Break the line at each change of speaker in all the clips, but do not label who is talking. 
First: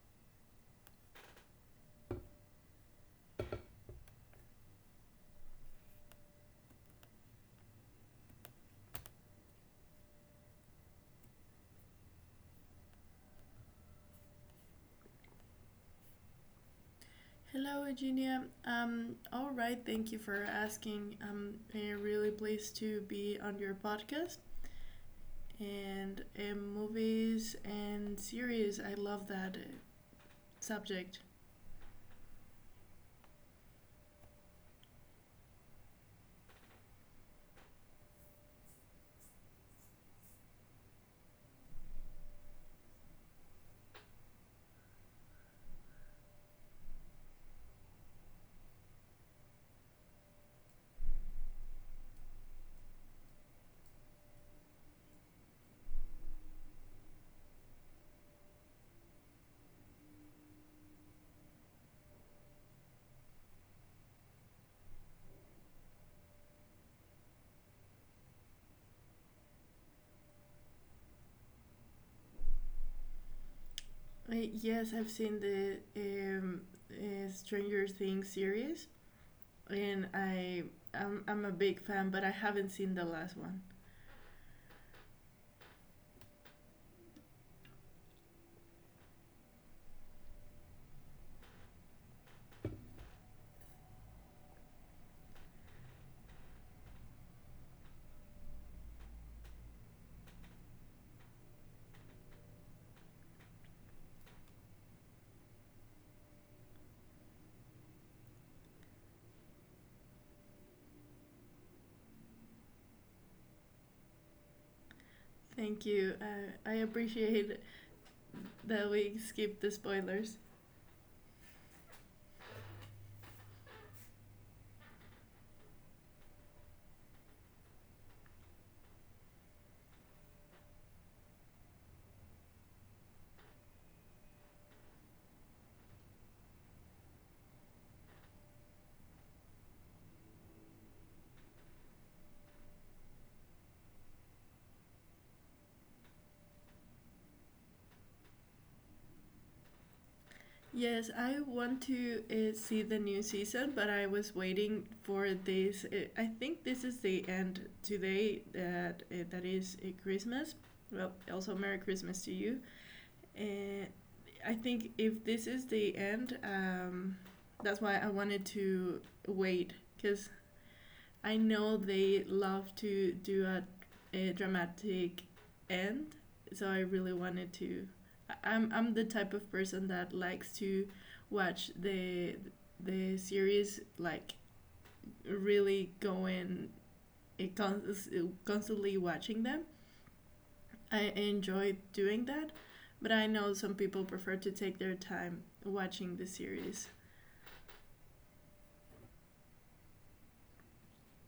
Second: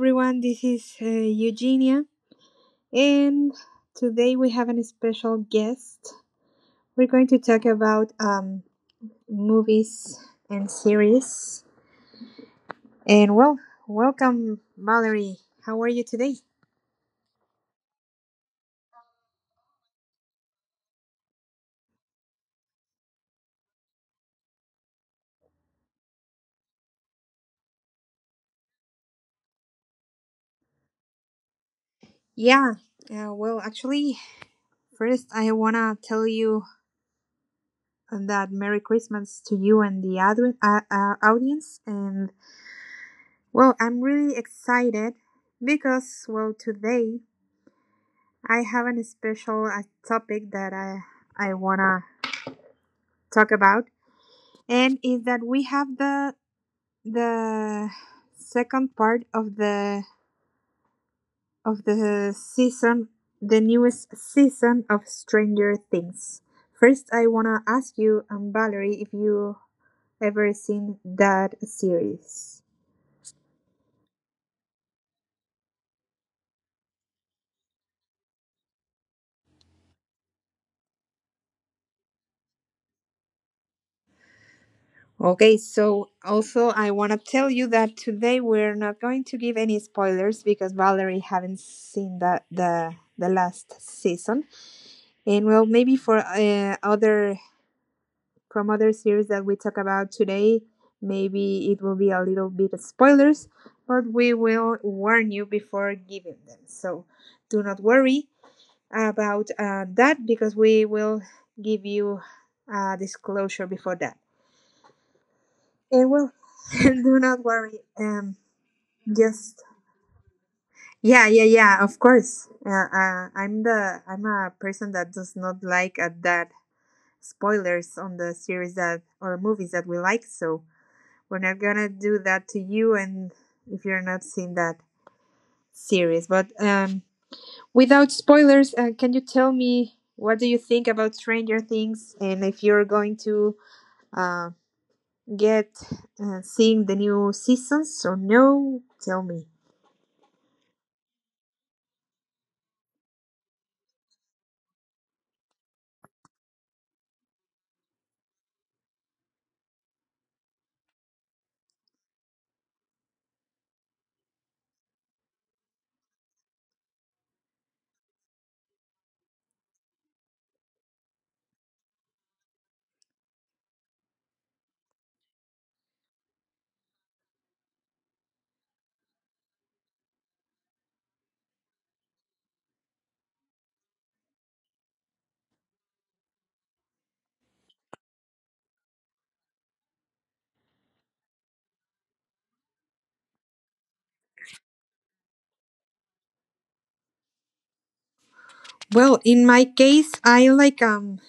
everyone. This is Eugenia, and today we have a special guest. We're going to talk about movies and series. And well, welcome, Valerie. How are you today?
Hello, Eugenia. All right, thank you for asking. I'm really pleased to be on your podcast and movies and series. I love that subject.
Yeah. Well, actually, first I wanna tell you that Merry Christmas to you and the audience. And well, I'm really excited because well today I have a special topic that I wanna talk about, and is that we have the second part of the season, the newest season of Stranger Things. First, I wanna ask you, Valerie, if you ever seen that series.
Yes, I've seen the Stranger Things series, and I'm a big fan, but I haven't seen the last one.
Okay, so also I want to tell you that today we're not going to give any spoilers because Valerie haven't seen the last season, and well maybe for other from other series that we talk about today, maybe it will be a little bit of spoilers, but we will warn you before giving them. So do not worry about that because we will give you a disclosure before that.
Thank
It
you.
will.
I
Do not
appreciate
worry.
that we
Just
skip the spoilers.
yeah, yeah, yeah. Of course. I'm a person that does not like that spoilers on the series that or movies that we like. So we're not gonna do that to you, and if you're not seeing that series, but without spoilers, can you tell me what do you think about Stranger Things, and if you're going to uh get seeing the new seasons or no? Tell me.
Yes, I want to see the new season, but I was waiting for this. I think this is the end today that that is Christmas. Well, also Merry Christmas to you. Uh, I think if this is the end, that's why I wanted to wait because I know they love to do a dramatic end, so I really wanted to. I- am I'm the type of person that likes to watch the series like really going it cons- constantly watching them. I enjoy doing that, but I know some people prefer to take their time watching the series.
Well, in my case, I like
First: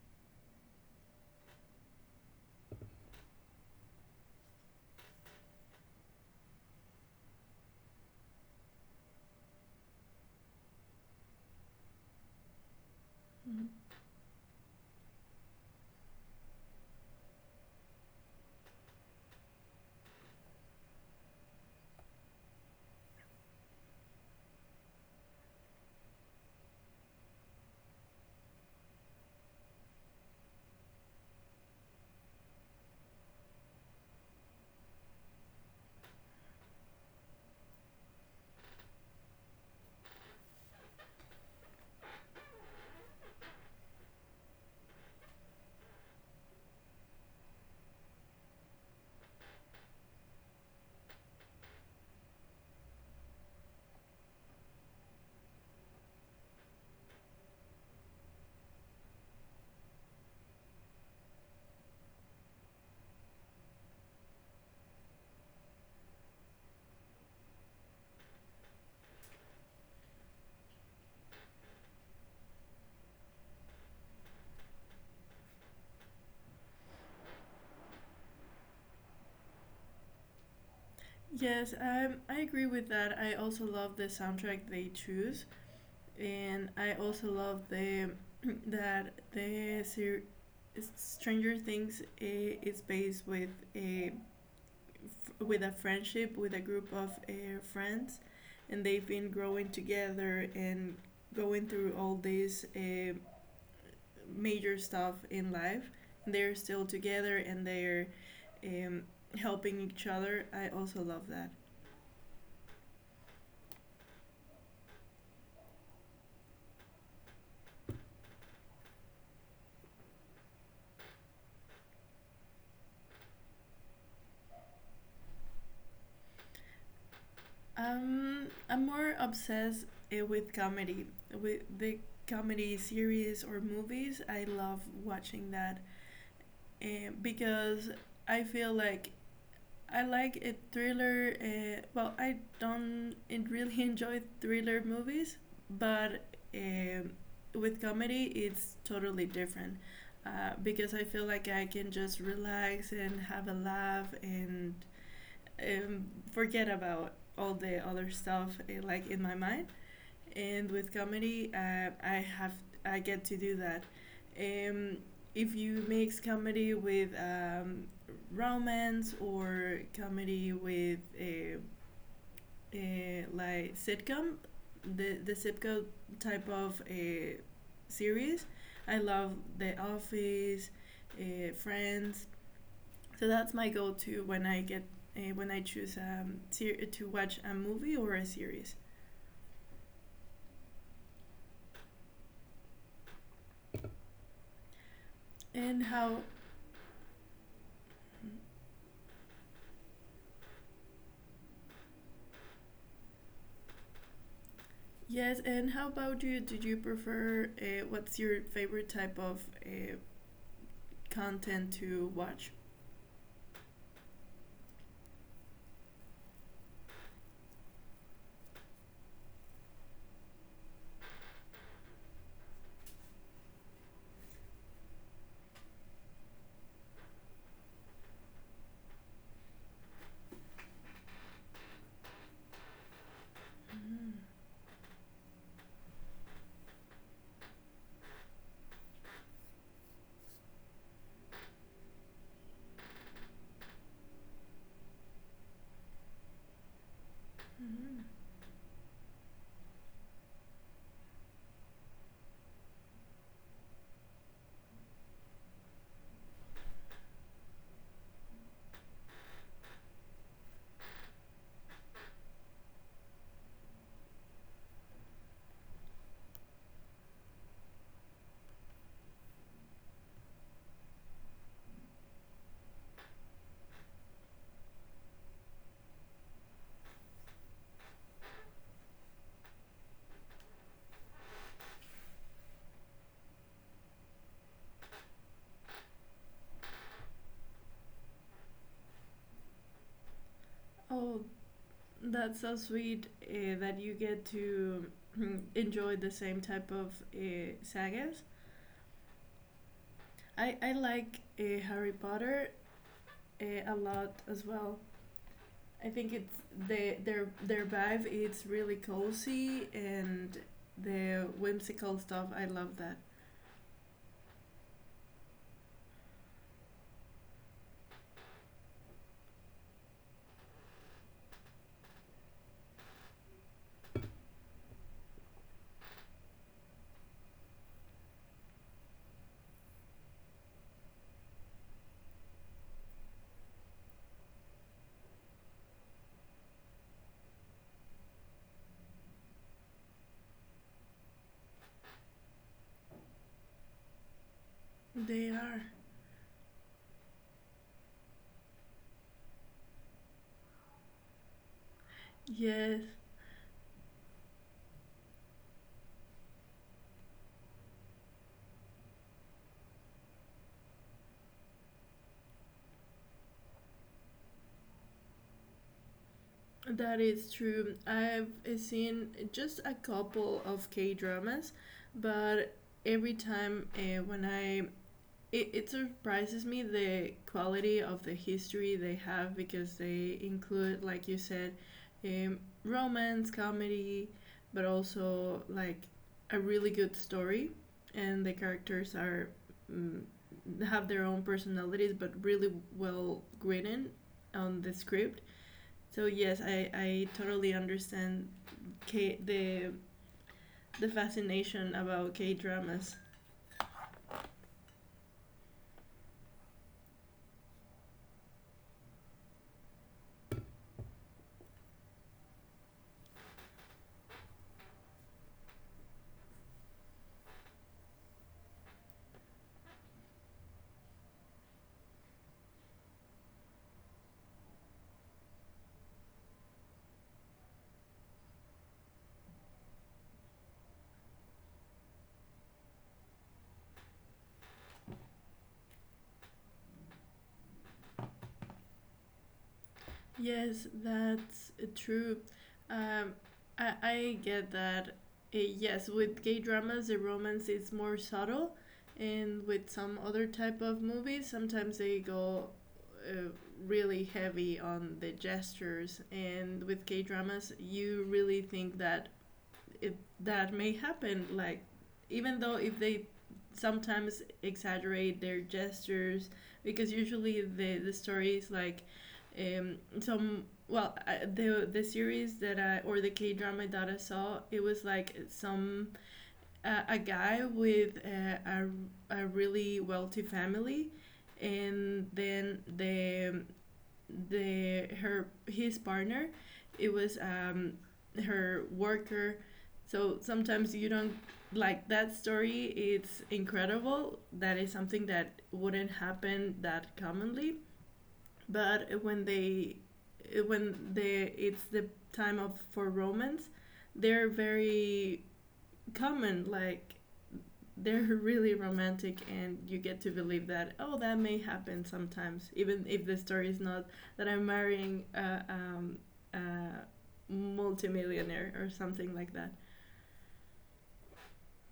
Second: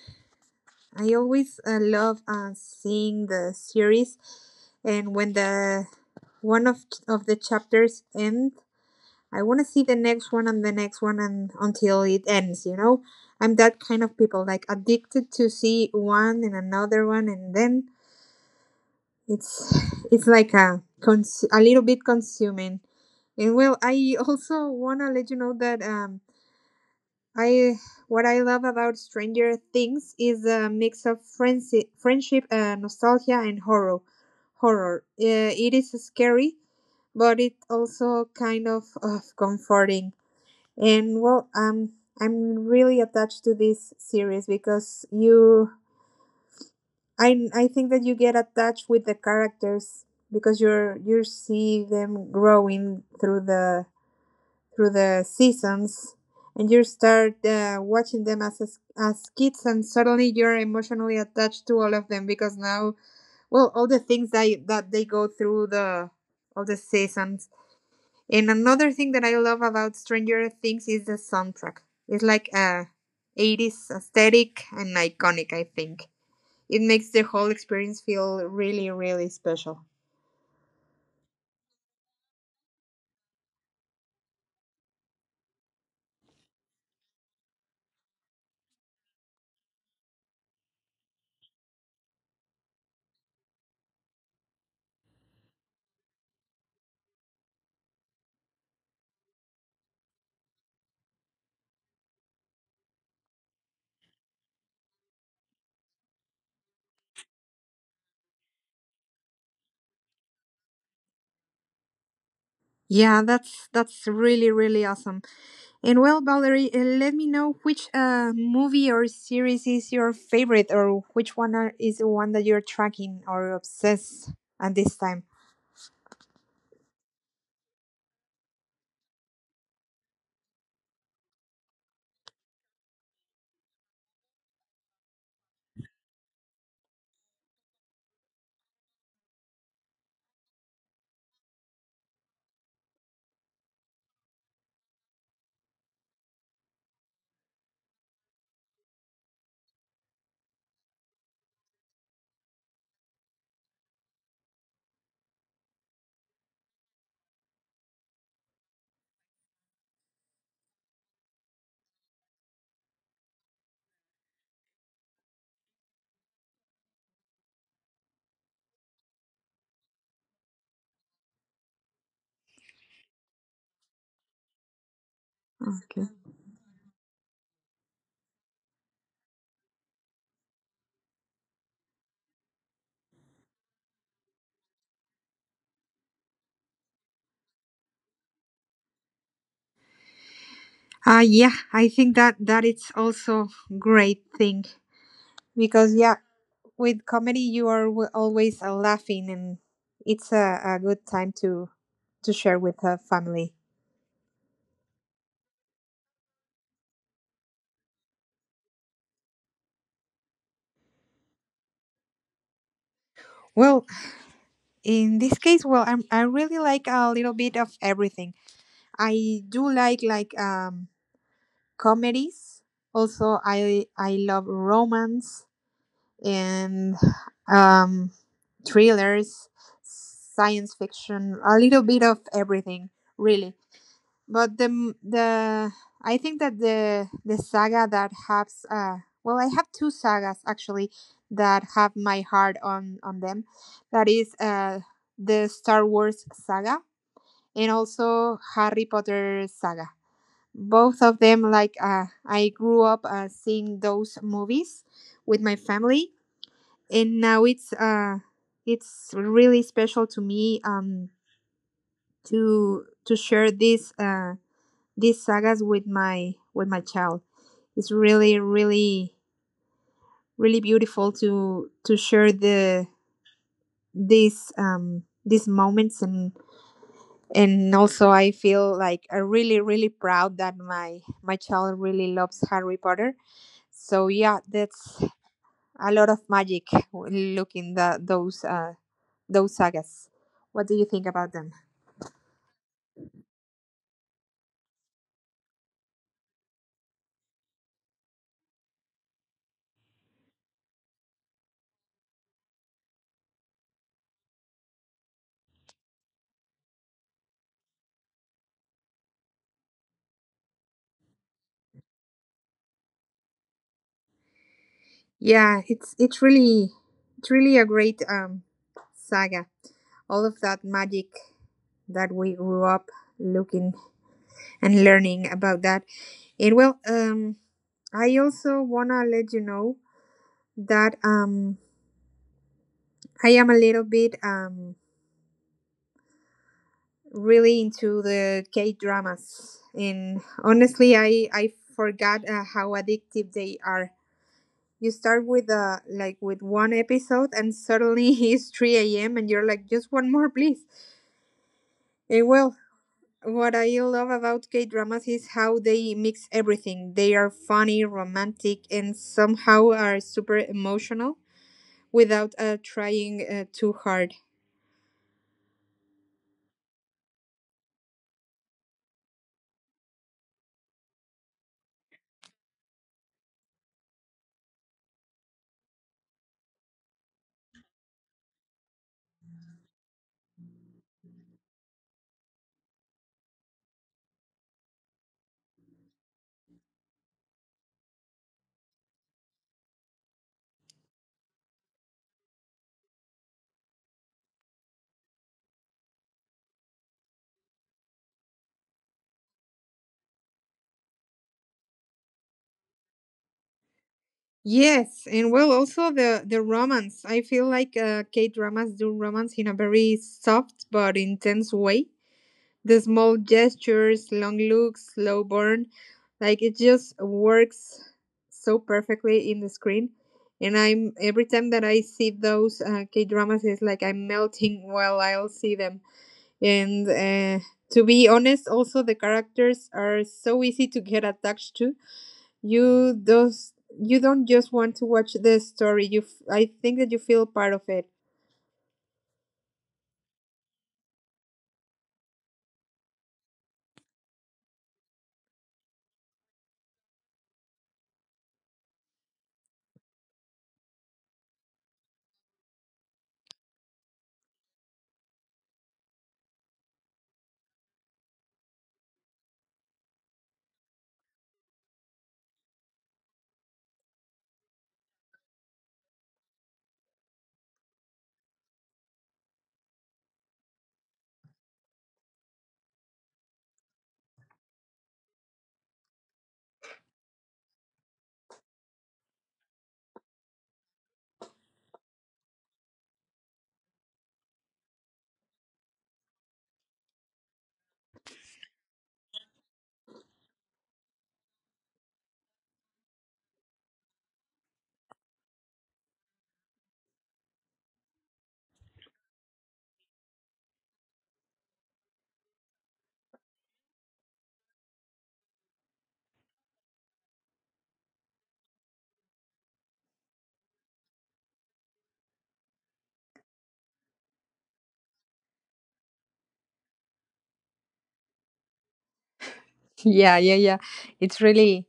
I always love seeing the series, and when the one of the chapters end, I want to see the next one and the next one and until it ends. You know, I'm
Mm-hmm.
that kind of people like addicted to see one and another one, and then it's it's like a cons- a little bit consuming. And well, I also want to let you know that I what I love about Stranger Things is a mix of friendship, friendship nostalgia, and horror. Horror. It is scary, but it also kind of comforting. And well, I'm really attached to this series because you, I think that you get attached with the characters because you're you see them growing through the seasons and you start watching them as kids and suddenly you're emotionally attached to all of them because now well all the things that that they go through the all the seasons and another thing that I love about stranger things is the soundtrack it's like a 80s aesthetic and iconic I think it makes the whole experience feel really really special
Yes, I agree with that. I also love the soundtrack they choose, and I also love the that the ser- Stranger Things is based with a with a friendship with a group of friends, and they've been growing together and going through all this major stuff in life. And they're still together and they're um, helping each other. I also love that.
yeah that's really really awesome And well, Valerie, let me know which movie or series is your favorite, or which one are, is the one that you're tracking or obsessed at this time.
I'm more obsessed with comedy, with the comedy series or movies. I love watching that uh, because I feel like I like a thriller. Well, I don't en- really enjoy thriller movies, but um with comedy, it's totally different. Because I feel like I can just relax and have a laugh and um, forget about all the other stuff like in my mind. And with comedy, I get to do that. Um, if you mix comedy with romance or comedy with a like sitcom, the sitcom
Okay.
type of a series, I love The Office, Friends, so that's my go-to when I get when I choose to watch a movie or a series.
Yeah, I think that that it's also great thing
And
because yeah,
how?
with comedy you are w- always laughing, and it's a good time to share with a family.
Yes. And how about you? Do you prefer? What's your favorite type of content to watch?
Well, in this case, well, I really like a little bit of everything. I do like comedies. Also, I love romance and um, thrillers, science fiction, a little bit of everything, really.
Mm.
But the m- the I think that the saga that has well, I have two sagas actually that have my heart on them. That is the Star Wars saga and
Mm.
also Harry Potter saga. Both of them, like, I grew up seeing those movies with my family, and now it's really special to me, to share this, these sagas with my child. It's really really really beautiful to share these, these moments. And also I feel like I really really proud that my child really loves Harry Potter. So yeah, that's a lot of magic looking the those sagas. What do you think
Oh,
about them?
that's so sweet that you get to enjoy the same type of sagas. I like Harry Potter a lot as well. I think it's their vibe. It's really cozy and the whimsical stuff. I love that.
Yeah, it's really a great saga. All of that magic that we grew up looking and learning about that. It will I also wanna let you know that I am a little bit really into the K dramas, and honestly, I forgot how addictive they are. You
They
start with
are.
like with one episode, and suddenly it's three a.m. and you're like, just one more, please. And well,
Yes,
what I love about K dramas is how they mix everything. They are funny, romantic, and somehow are super emotional without trying too hard.
that is true. I've seen just a couple of K dramas, but every time when I It, it surprises me the quality of the history they have because they include, like you said, um, romance, comedy, but also like a really good story, and the characters are mm, have their own personalities, but really well written on the script. So yes, I totally understand K- the the fascination about K dramas.
Yes, and well, also the romance. I feel like K dramas do romance in a very soft but intense way. The small gestures, long looks, slow burn, like it just works so perfectly in the screen. And I'm every time that I see those K dramas, it's like I'm melting while I'll see them. And to be honest, also the characters are so easy to get attached to you those you don't just want to watch the story. I think that you feel part of it.
Yes, that's true. Um, I get that. Yes, with gay dramas, the romance is more subtle, and with some other type of movies, sometimes they go uh, really heavy on the gestures. And with gay dramas, you really think that that may happen. Like, even though if they sometimes exaggerate their gestures, because usually the story is like some well I, the series that I or the K drama that I saw it was like some a guy with a really wealthy family and then the her his partner it was her worker. So sometimes you don't like that story. It's incredible that is something that wouldn't happen that commonly, but when they it's the time of for romance, they're very common. Like, they're really romantic and you get to believe that oh, that may happen sometimes even if the story is not that I'm marrying a multimillionaire or something like that.
Yeah, yeah, yeah. It's really,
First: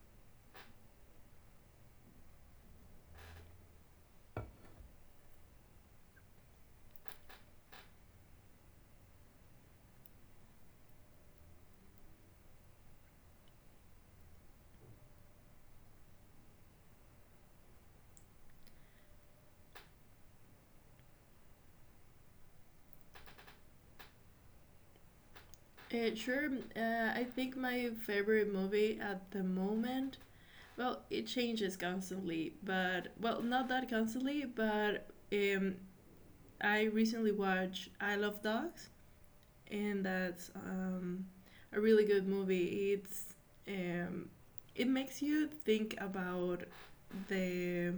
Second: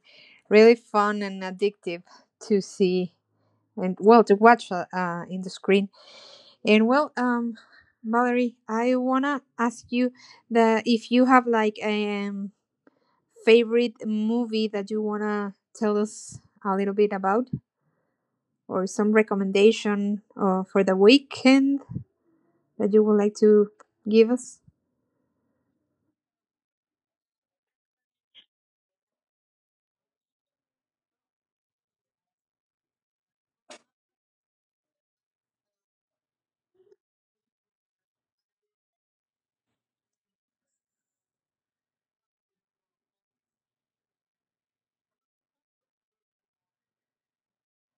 really fun and addictive to see and well to watch, in the screen. And well, Valerie, I wanna ask you that if you have like a, favorite movie that you wanna tell us a little bit about, or some recommendation for the weekend that you would like to give us.
Sure. I think my favorite movie at the moment, well it changes constantly, but well not that constantly, but um, I recently watched I Love Dogs, and that's a really good movie. It's um, it makes you think about the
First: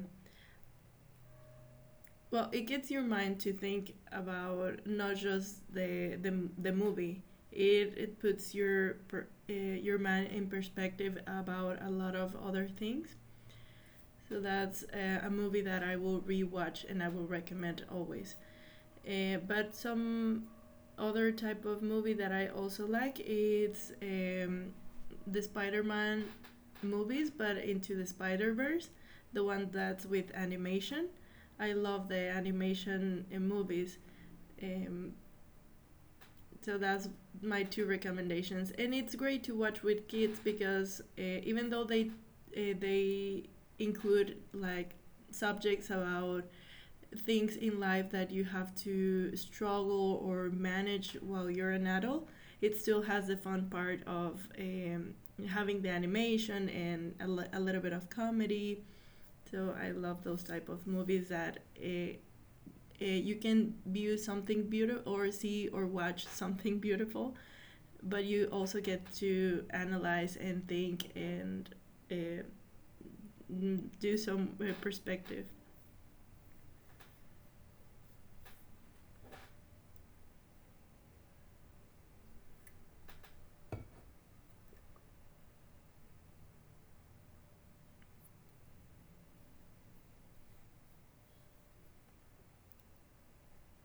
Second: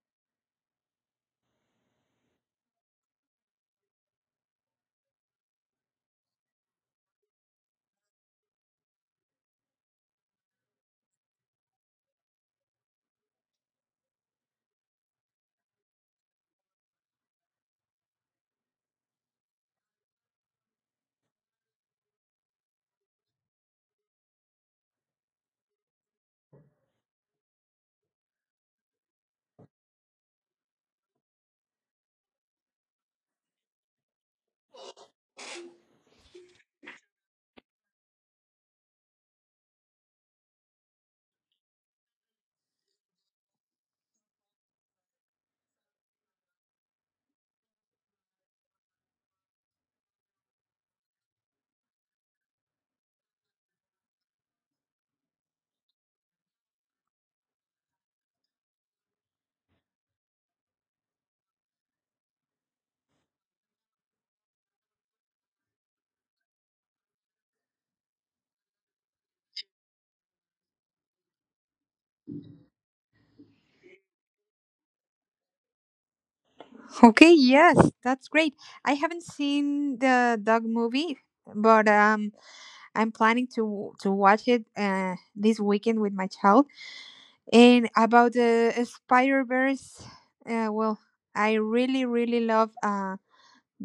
well, it gets your mind to think about not just the movie. It puts your mind in perspective about a lot of other things. So that's a movie that I will rewatch and I will recommend always. But some other type of movie that I also like it's the Spider-Man movies, but Into the Spider-Verse, the one that's with animation. I love the animation in movies. Um, so that's my two recommendations, and it's great to watch with kids because even though they include like subjects about things in life that you have to struggle or manage while you're an adult. It still has the fun part of having the animation and a little bit of comedy. So I love those type of movies that you can view something beautiful or see or watch something beautiful, but you also get to analyze and think and uh, do some perspective.
Okay, yes, that's great. I haven't seen the dog movie, but I'm planning to watch it this weekend with my child. And about the Spider Verse, well, I really really love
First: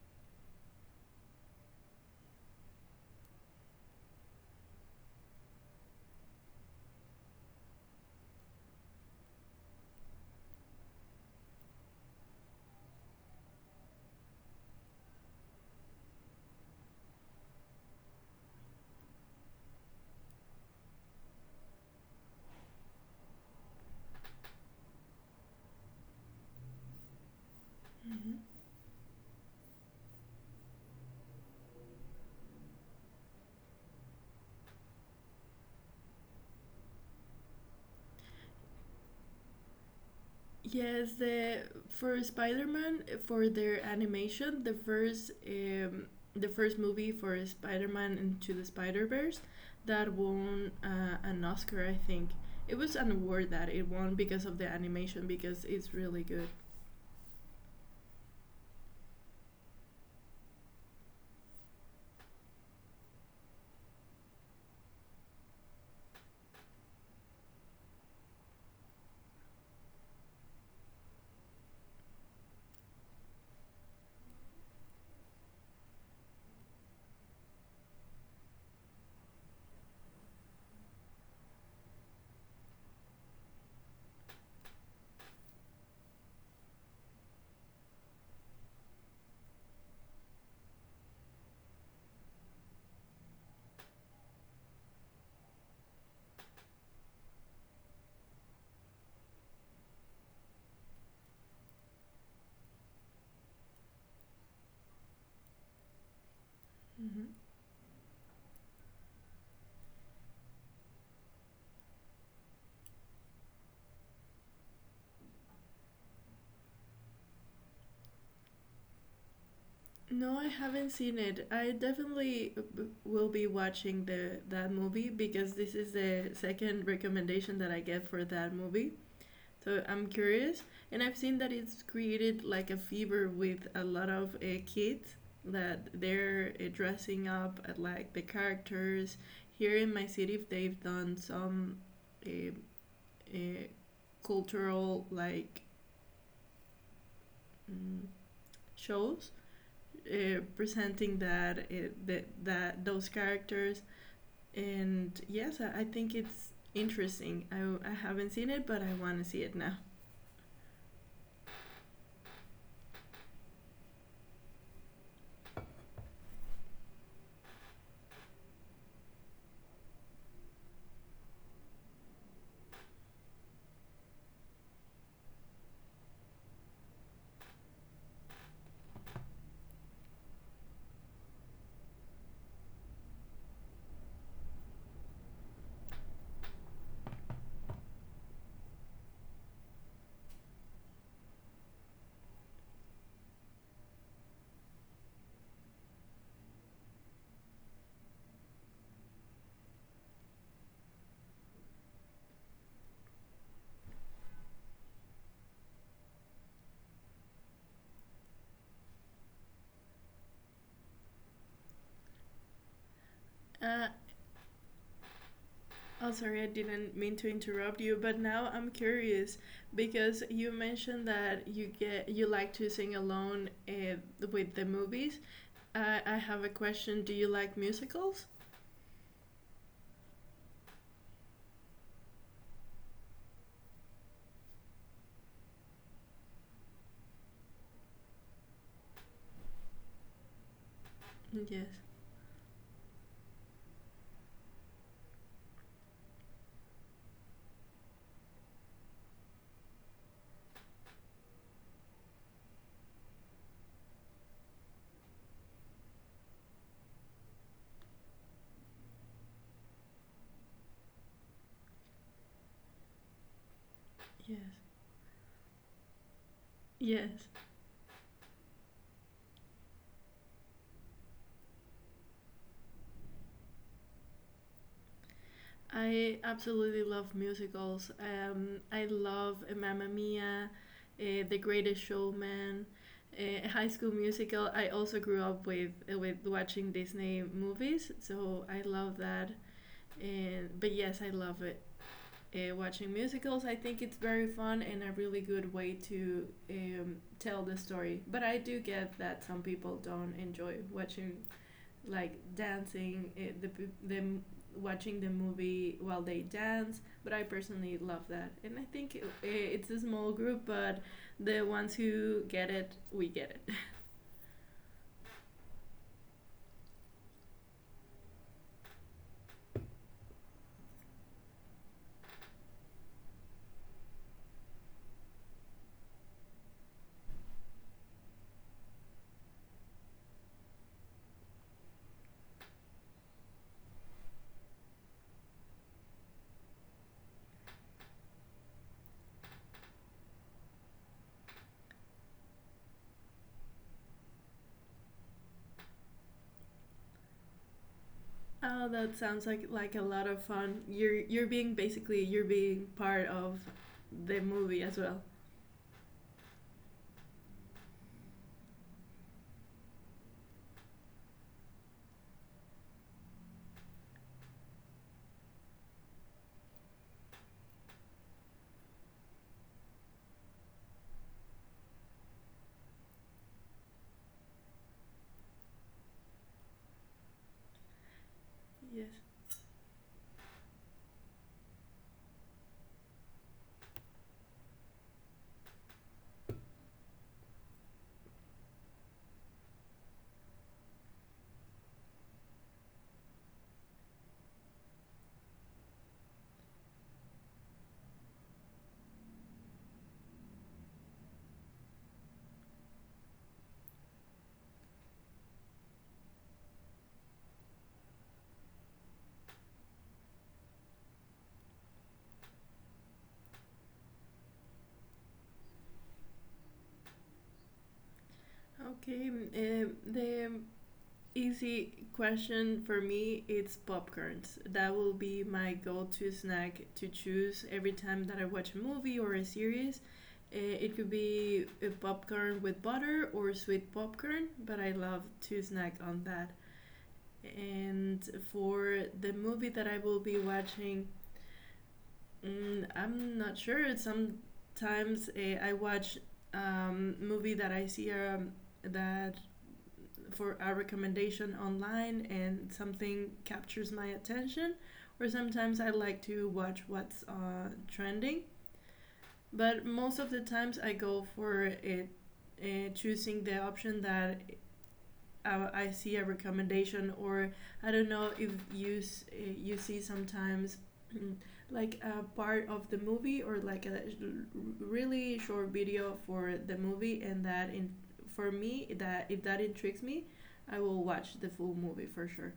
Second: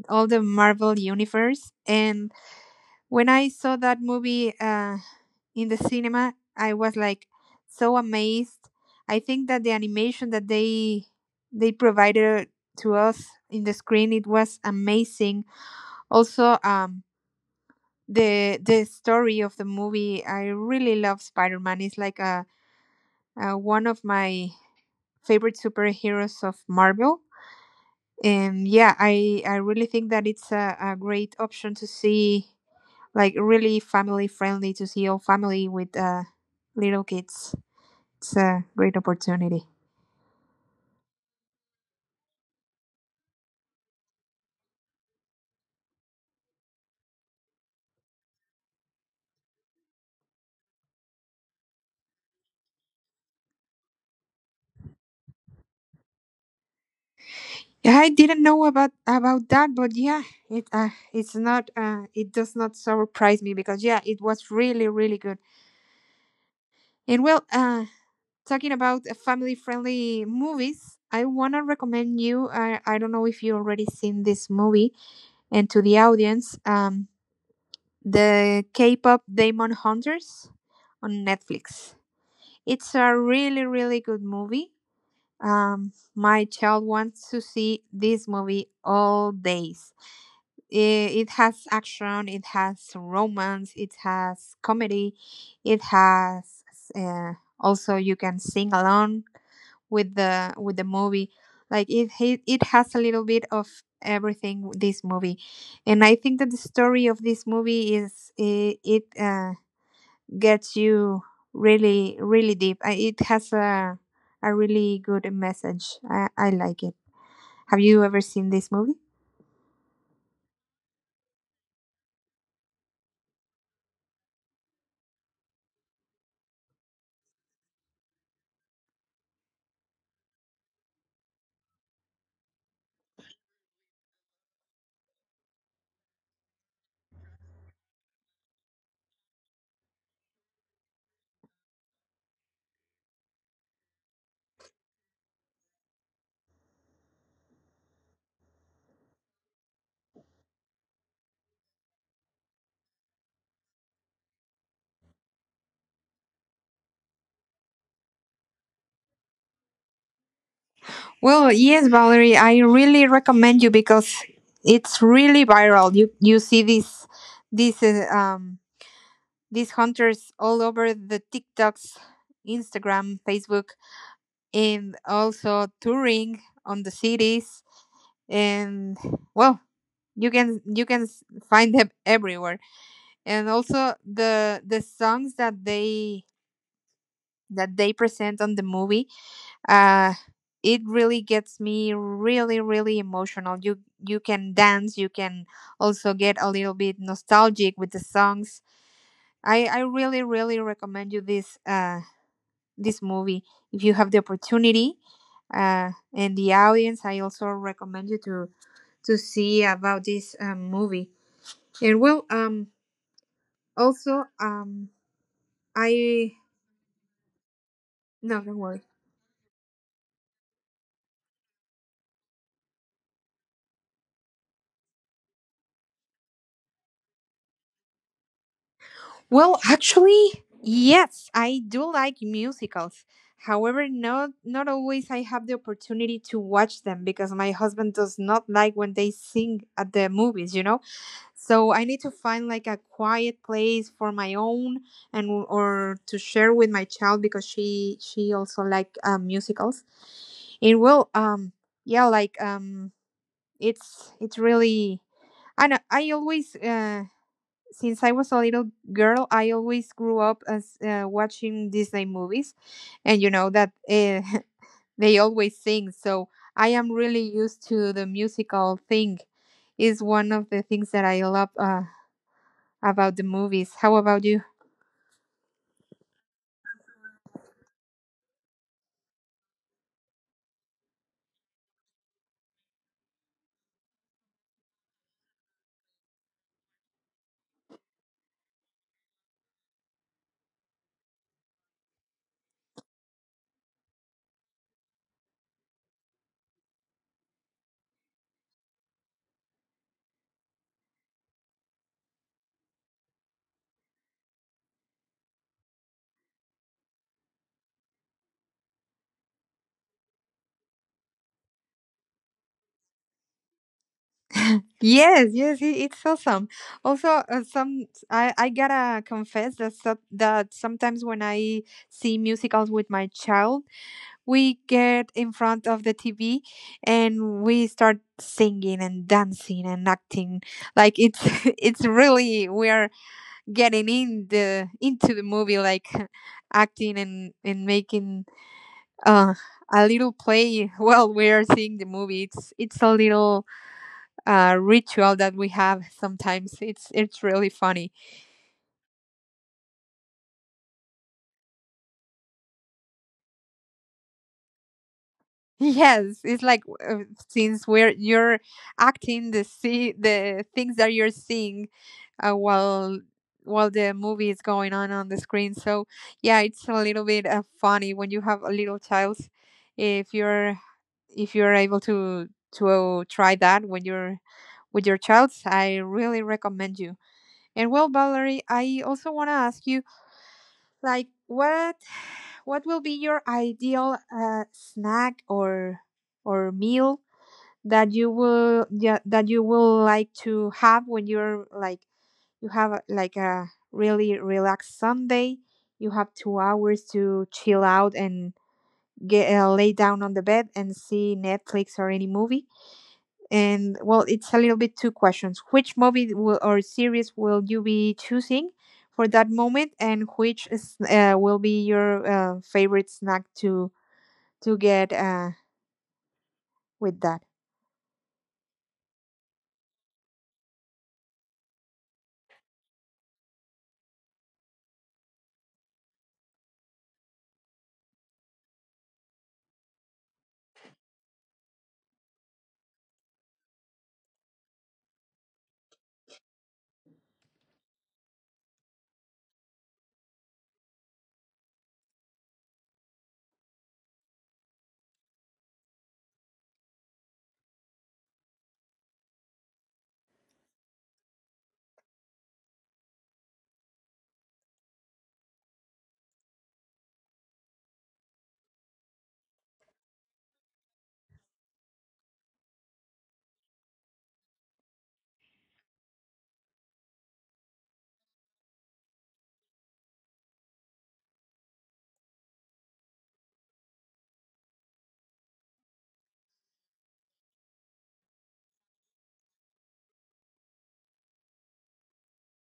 all the Marvel universe, and when I saw that movie in the cinema, I was like so amazed. I think that the animation that they provided to us in the screen it was amazing. Also, the story of the movie, I really love Spider Man. It's like a one of my favorite superheroes of Marvel.
Mm-hmm.
And yeah, I really think that it's a great option to see, like really family friendly, to see all family with little kids. It's a great opportunity.
Yes, the for Spider-Man for their animation, the first movie for Spider-Man Into the Spider-Verse that won an Oscar, I think. It was an award that it won because of the animation because it's really good.
Yeah, I didn't know about that, but yeah, it does not surprise me because yeah, it was really really good. And well, talking about family friendly movies, I wanna recommend you. I don't know if you already seen this movie, and to the audience, the K-pop Demon Hunters on Netflix. It's a really, really good movie. My child wants to see this movie all days. It has action, it has romance, it has comedy, it has, also you can sing along with the movie. Like it has a little bit of everything. This movie, and I think that the story of
Mhm.
this movie it, gets you really really deep. It has a really good message. I like it. Have you ever seen this movie?
No, I haven't seen it. I definitely will be watching the that movie because this is the second recommendation that I get for that movie. So I'm curious, and I've seen that it's created like a fever with a lot of kids that they're dressing up at like the characters. Here in my city, they've done some uh, uh, cultural like mm, shows presenting that those characters. And yes, I think it's interesting. I haven't seen it, but I want to see it now.
Well, yes, Valerie, I really recommend you because it's really viral. You see these uh, um these hunters all over the TikToks, Instagram, Facebook, and also touring on the cities. And well, you can find them everywhere. And also the songs that they present on the movie, uh it really gets me really really emotional. You can dance, you can also get a little bit nostalgic with the songs. I really really recommend you this, this movie, if you have the opportunity. And the audience, I also recommend you to see about this, movie. And well
Uh,
also
Oh,
I
sorry, I didn't mean to interrupt you, but
No,
now
don't
I'm
worry.
curious because you mentioned that you like to sing alone with the movies. I have a question. Do you like musicals?
Well, actually, yes, I do like musicals. However, not always I have the opportunity to watch them because my husband does not like when they sing at the movies, you know?
Yes,
So I need to find like a quiet place for my own and or to share with my child because she also like musicals. And well, yeah, like, it's really, I know I always, since I was a little girl, I always grew up as watching Disney movies, and you know that,
yes,
they always sing. So I am really
yes.
used to the musical thing. Is one of the things that I love about the movies. How about you?
I absolutely love musicals. I love Mamma Mia, The Greatest Showman, High School Musical. I also grew up with watching Disney movies, so I love that. And but yes, I love it. Watching musicals, I think it's very fun and a really good way to tell the story. But I do get that some people don't enjoy watching like dancing, watching the movie while they dance. But I personally love that, and I think it's a small group, but the ones who get it, we get it.
Yes, yes, it, it's awesome. Also, some I gotta confess that that sometimes when I see musicals with my child, we get in front of the TV and we start singing and dancing and acting like it's it's really we're getting in the into the movie like acting and making uh a little play while we're seeing the movie. It's a little ritual that we have sometimes. It's really funny.
Oh, that sounds like a lot of fun. You're being basically you're being part of the movie as well.
Yes, it's like since where you're acting the, see the things that you're seeing uh, while while the movie is going on the screen. So yeah, it's a little bit funny when you have a little child. If you're if you're able to try that when you're with your child, I really recommend you. And well, Valerie, I
Yes.
also want to ask you like what what will be your ideal snack or meal that you that you will like to have when you're like you have like a really relaxed Sunday. You have 2 hours to chill out and get lay down on the bed and see Netflix or any movie. And well, it's a little bit two questions. Which movie will, or series will you be choosing for that moment, and which will be your favorite snack to get with that?
Okay. The easy question for me it's popcorns. That will be my go-to snack to choose every time that I watch a movie or a series. It could be a popcorn with butter or sweet popcorn, but I love to snack on that. And for the movie that I will be watching, I'm not sure. Sometimes I watch movie that I see that for a recommendation online and something captures my attention, or sometimes I like to watch what's trending. But most of the times I go for it, choosing the option that I see a recommendation, or I don't know if you you see sometimes mm, like a part of the movie or like a really short video for the movie, and that in for me that if that intrigues me, I will watch the full movie for sure.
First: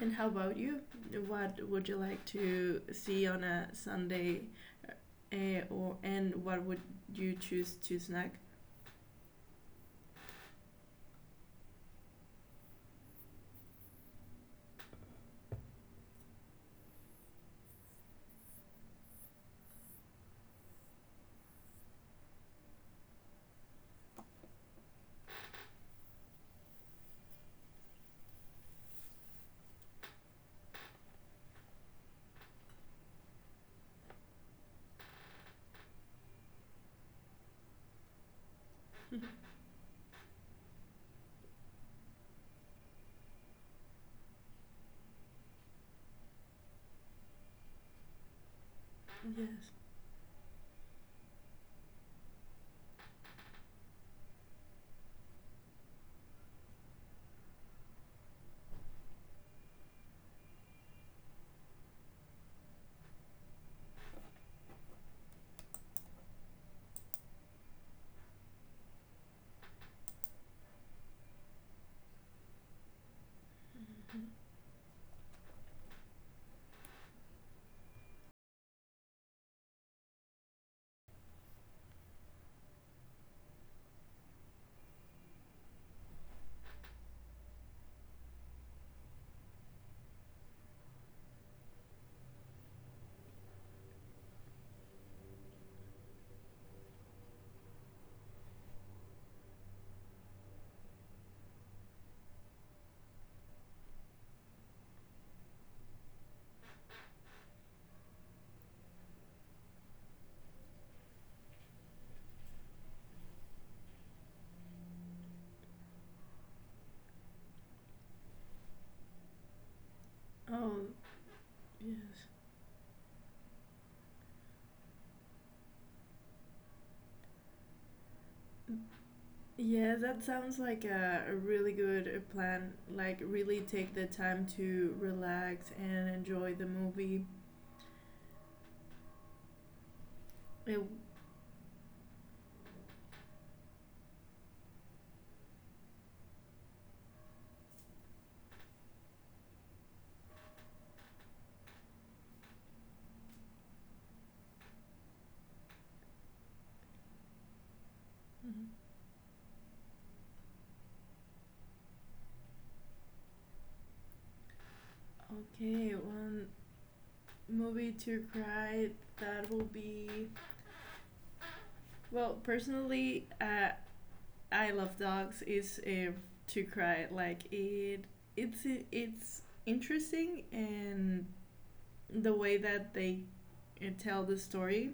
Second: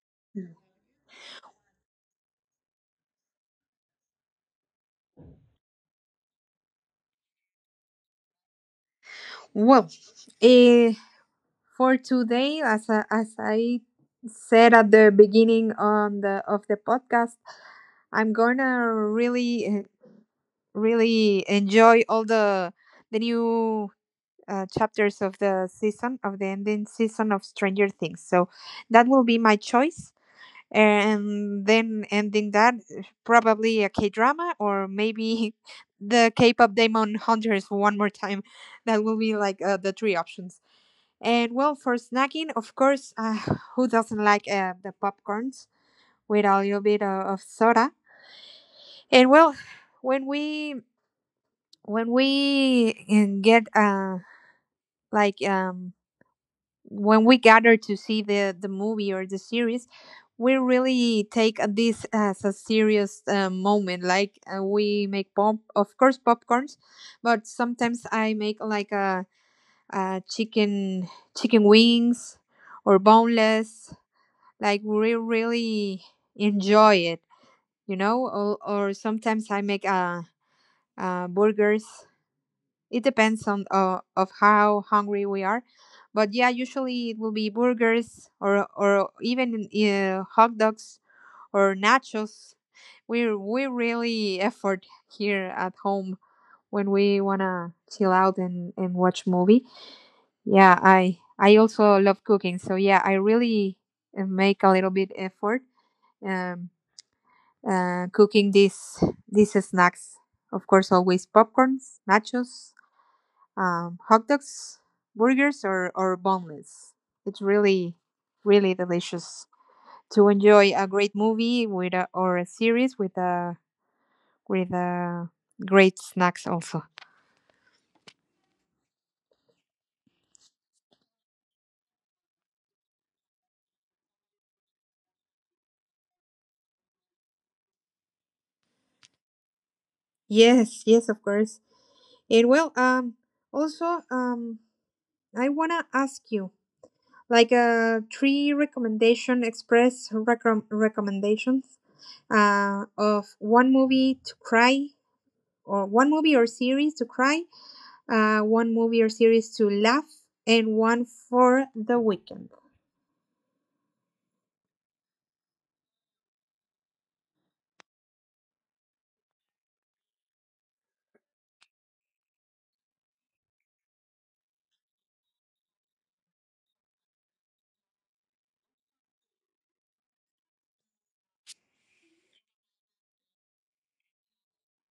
And how about you? What would you like to see on a Sunday, or and what would you choose to snack?
Well, uh, for today, as I said at the beginning on the of the podcast, I'm gonna really enjoy all the new chapters of the season, of the ending season of Stranger Things. So that will be my choice. And then ending that, probably a K drama or maybe the K pop Demon Hunters one more time. That will
Yes.
be like the three options. And well, for snacking, of course, who doesn't like the popcorns with a little bit of soda? And well, when we when we eh, get like when we gather to see the movie or the series, we really take this as a serious moment. We make pop, of course popcorns, but sometimes I make a chicken wings or boneless,
Mm-hmm.
like we really enjoy it, you know? Or sometimes I make burgers. It depends on of how hungry we are, but yeah, usually it will be burgers or even hot dogs or nachos. We really effort here at home when we wanna chill out and watch movie. Yeah, I also love cooking, so yeah, I really make a little bit effort, um, cooking these snacks. Of course, always popcorns, nachos, hot dogs, burgers, or boneless. It's really, really delicious to enjoy
Oh
a great movie
yes.
or a series with a great snacks also.
Yeah, that sounds like a really good plan. Like, really take the time to relax and enjoy the movie. Uh,
Yes, yes, of course. And well, also, I wanna ask you like three recommendation express recommendations of one movie to cry, or one movie or series to cry,
Mhm.
one movie or series to laugh, and one for the weekend.
Okay, one movie to cry, that will be, well, personally, I Love Dogs. Is to cry like it. It's interesting and the way that they tell the story,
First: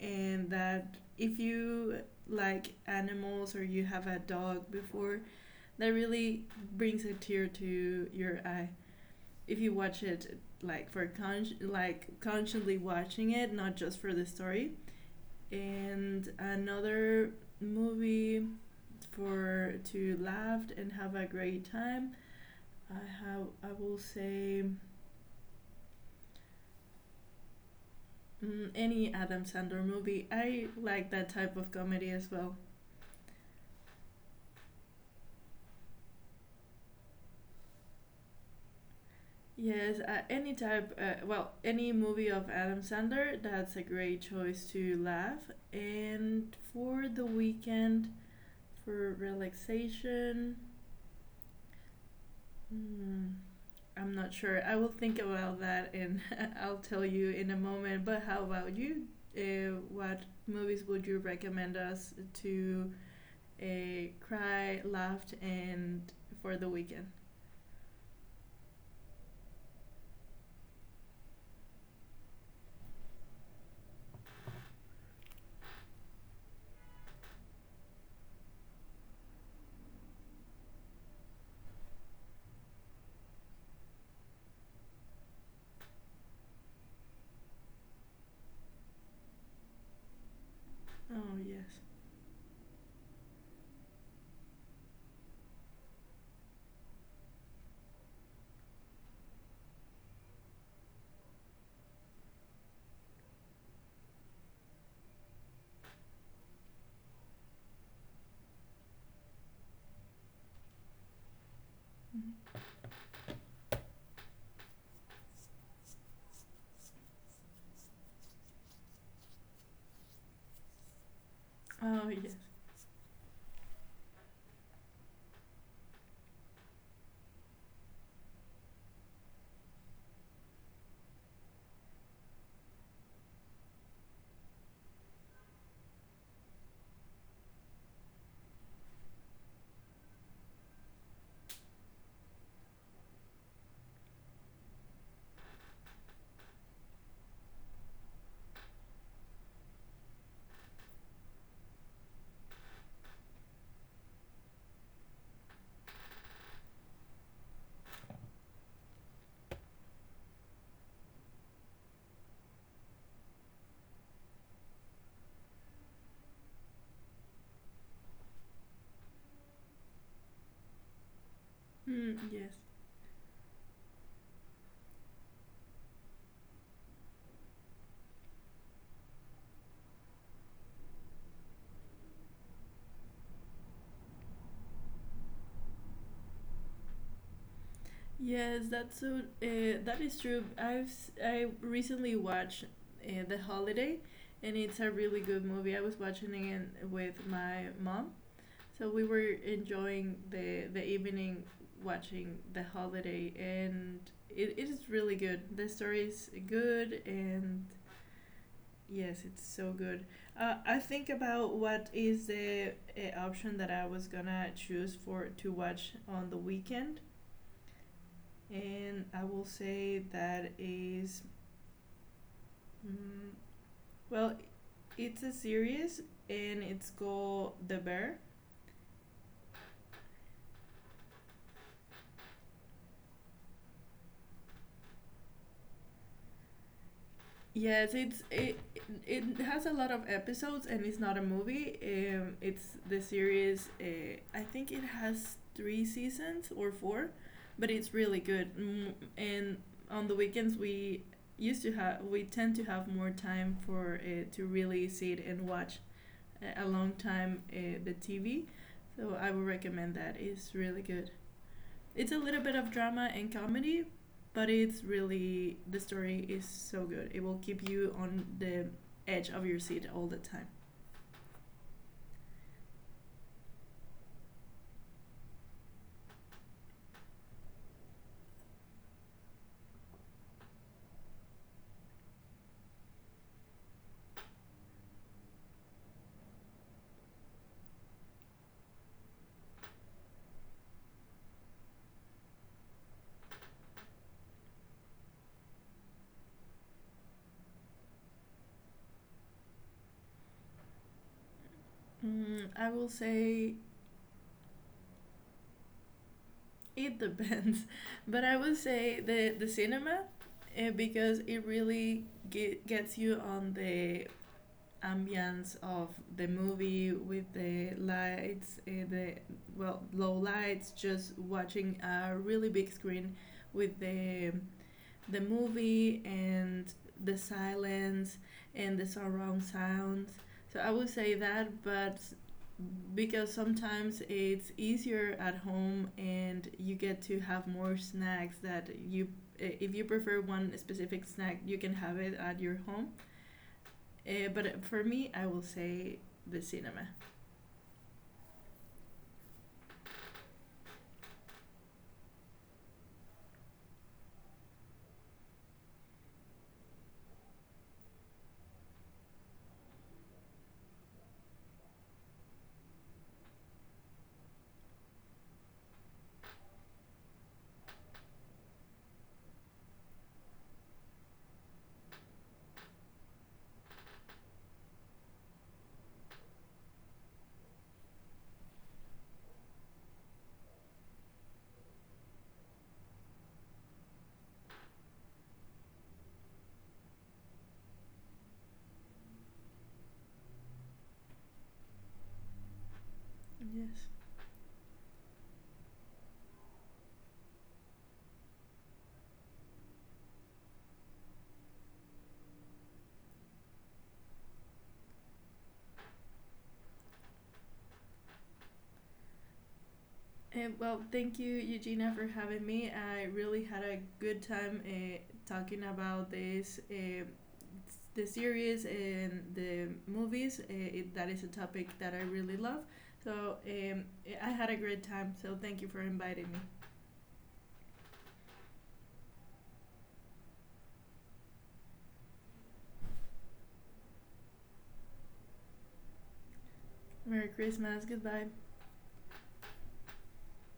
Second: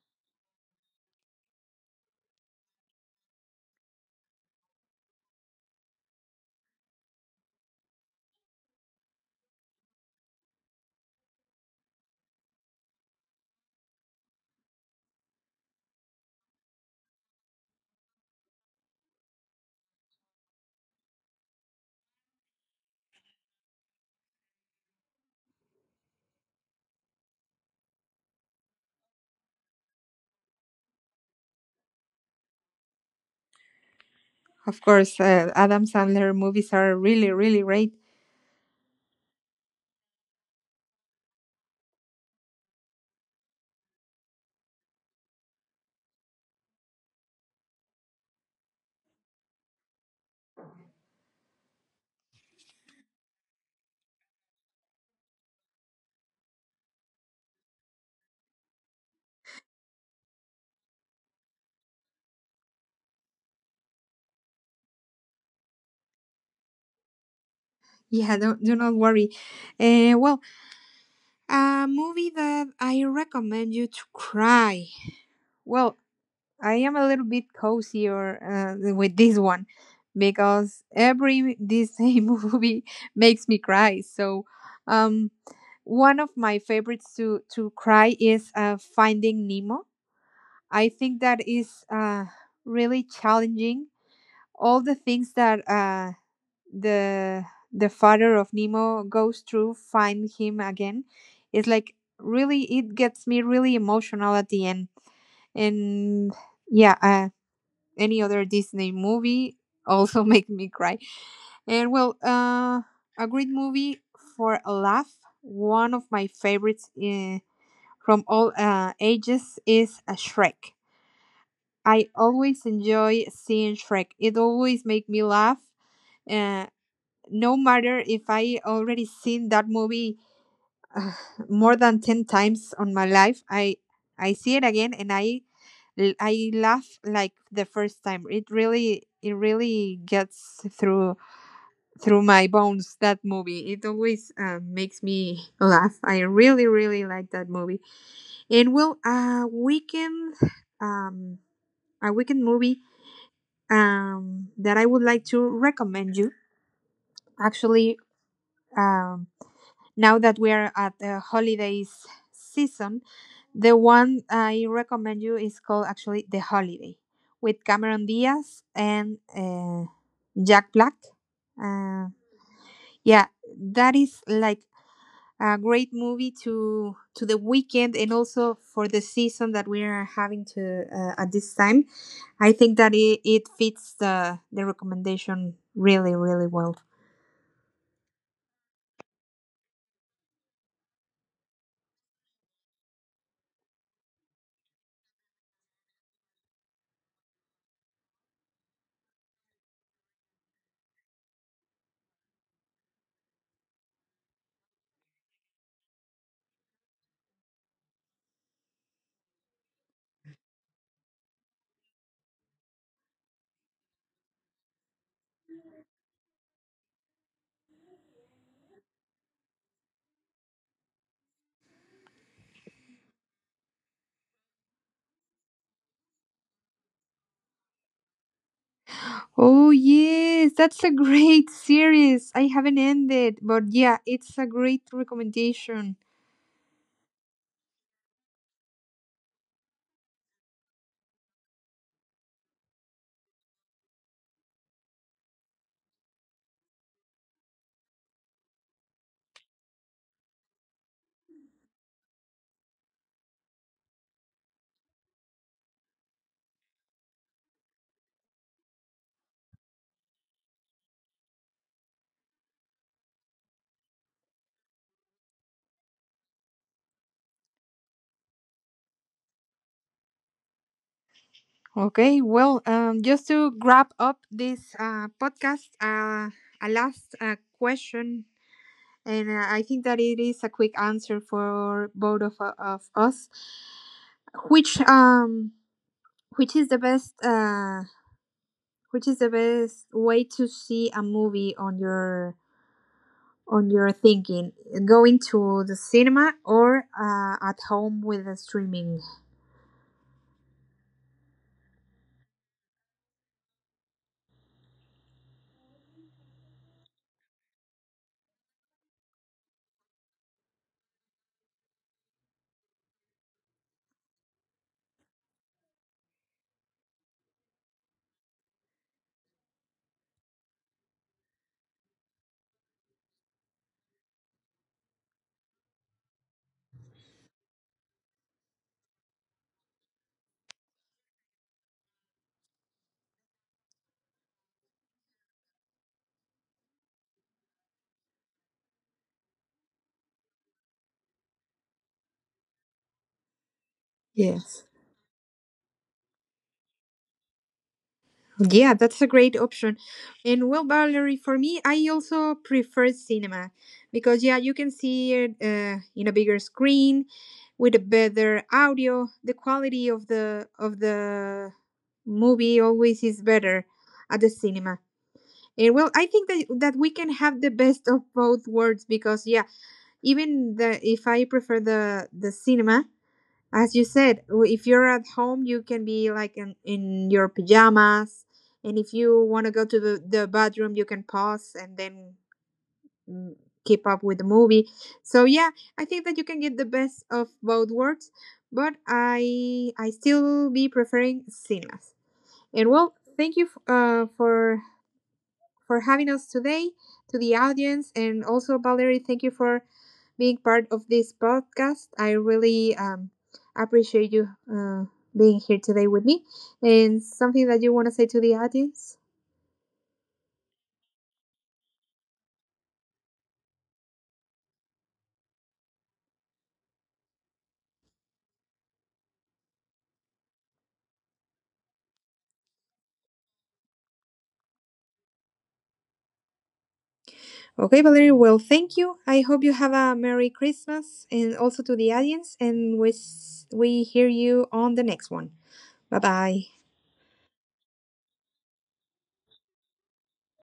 and that if you like animals or you have a dog before, that really brings a tear to your eye. If you watch it like like constantly watching it, not just for the story. And another movie for to laugh and have a great time. I I will say any Adam Sandler movie. I like that type of comedy as well.
Of course, Adam Sandler movies are really, really great.
Yes, well, any movie of Adam Sandler, that's a great choice to laugh. And for the weekend, for relaxation, hmm, I'm not sure. I will think about that and I'll tell you in a moment. But how about you? What movies would you recommend us to cry, laughed, and for the weekend?
Yeah, don't, do not worry. Well, a movie that I recommend you to cry. Well, I am a little bit cozier with this one because every Disney movie makes me cry. So, um, one of my favorites to cry is Finding Nemo. I think
Oh,
that
yes.
is really challenging. All the things that the the father of Nemo goes through, find him again, is like really, it gets me really emotional at the end. And yeah, any other Disney movie also make me cry. And well,
Mhm.
a great movie for a laugh. One of my favorites from all ages is a Shrek.
Oh,
I
yes.
always enjoy seeing Shrek. It always makes me laugh. Uh, no matter if I already seen that movie uh, more than 10 times on my life, I see it again and I laugh like the first time. It really gets through my bones, that movie. It always makes me laugh. I really really like that movie. And well, a weekend, um a weekend movie, that I would like to recommend you. Actually, um, now that we are at the holidays season, the one I recommend you is called actually The Holiday with Cameron Diaz and Jack Black. Uh,
Mm, yes.
yeah, that is like a great movie to the weekend, and also for the season that we are having to at this time. I think that it fits the recommendation really really well.
Yes, that's so. That is true. I recently watched The Holiday, and it's a really good movie. I was watching it with my mom, so we were enjoying the evening watching The Holiday, and it is really good. The story is good, and yes, it's so good. I think about what is the option that I was gonna choose for to watch on the weekend, and I will say that is mm, well, it's a series and it's called The Bear.
Oh, yes, that's a great series. I haven't ended, but yeah, it's a great recommendation.
Yes, it has a lot of episodes and it's not a movie. It's the series. I think it has three seasons or four, but it's really good. Mm, and on the weekends we tend to have more time for to really sit and watch a long time the TV. So I would recommend that. It's really good. It's a little bit of drama and comedy, but it's really the story is so good. It will keep you on the edge of your seat all the time.
Okay, well, just to wrap up this podcast, a last question, and I think that it is a quick answer for both of us. Which um, which is the best uh, which is the best way to see a movie on your thinking, going to the cinema, or at home with the streaming?
Mm, I will say it depends, but I will say the cinema because it really gets you on the ambience of the movie with the lights, the well low lights, just watching a really big screen with the movie and the silence and the surround sounds. So I would say that, but because sometimes it's easier at home and you get to have more snacks that you if you prefer one specific snack you can have it at your home, but
Yes,
for me, I will say the cinema.
yeah, that's a great option. And well, Valerie, for me I also prefer cinema because yeah, you can see it in a bigger screen with a better audio. The quality of the movie always is better at the cinema. And well, I think that we can have the best of both worlds, because yeah, even the if I prefer the cinema, as you said, if you're at home you can be like in your pajamas, and if you want to go to the bathroom you can pause and then mm, keep up with the movie. So yeah, I think that you can get the best of both worlds, but I still be preferring cinemas. And well, thank you
Yes.
for having us today, to the audience, and also Valerie, thank you for being part of this podcast. I really appreciate you being here today with me. And something that you want to say to the audience?
Well, thank you, Eugenia, for having me. I really had a good time talking about this, the series and the movies. That is a topic that I really love. So I had a great time. So thank you for inviting me.
Okay, Valerie, well, thank you. I hope you have a Merry Christmas, and also to the audience, and we, we hear you on the next one. Bye bye.
Merry Christmas. Goodbye.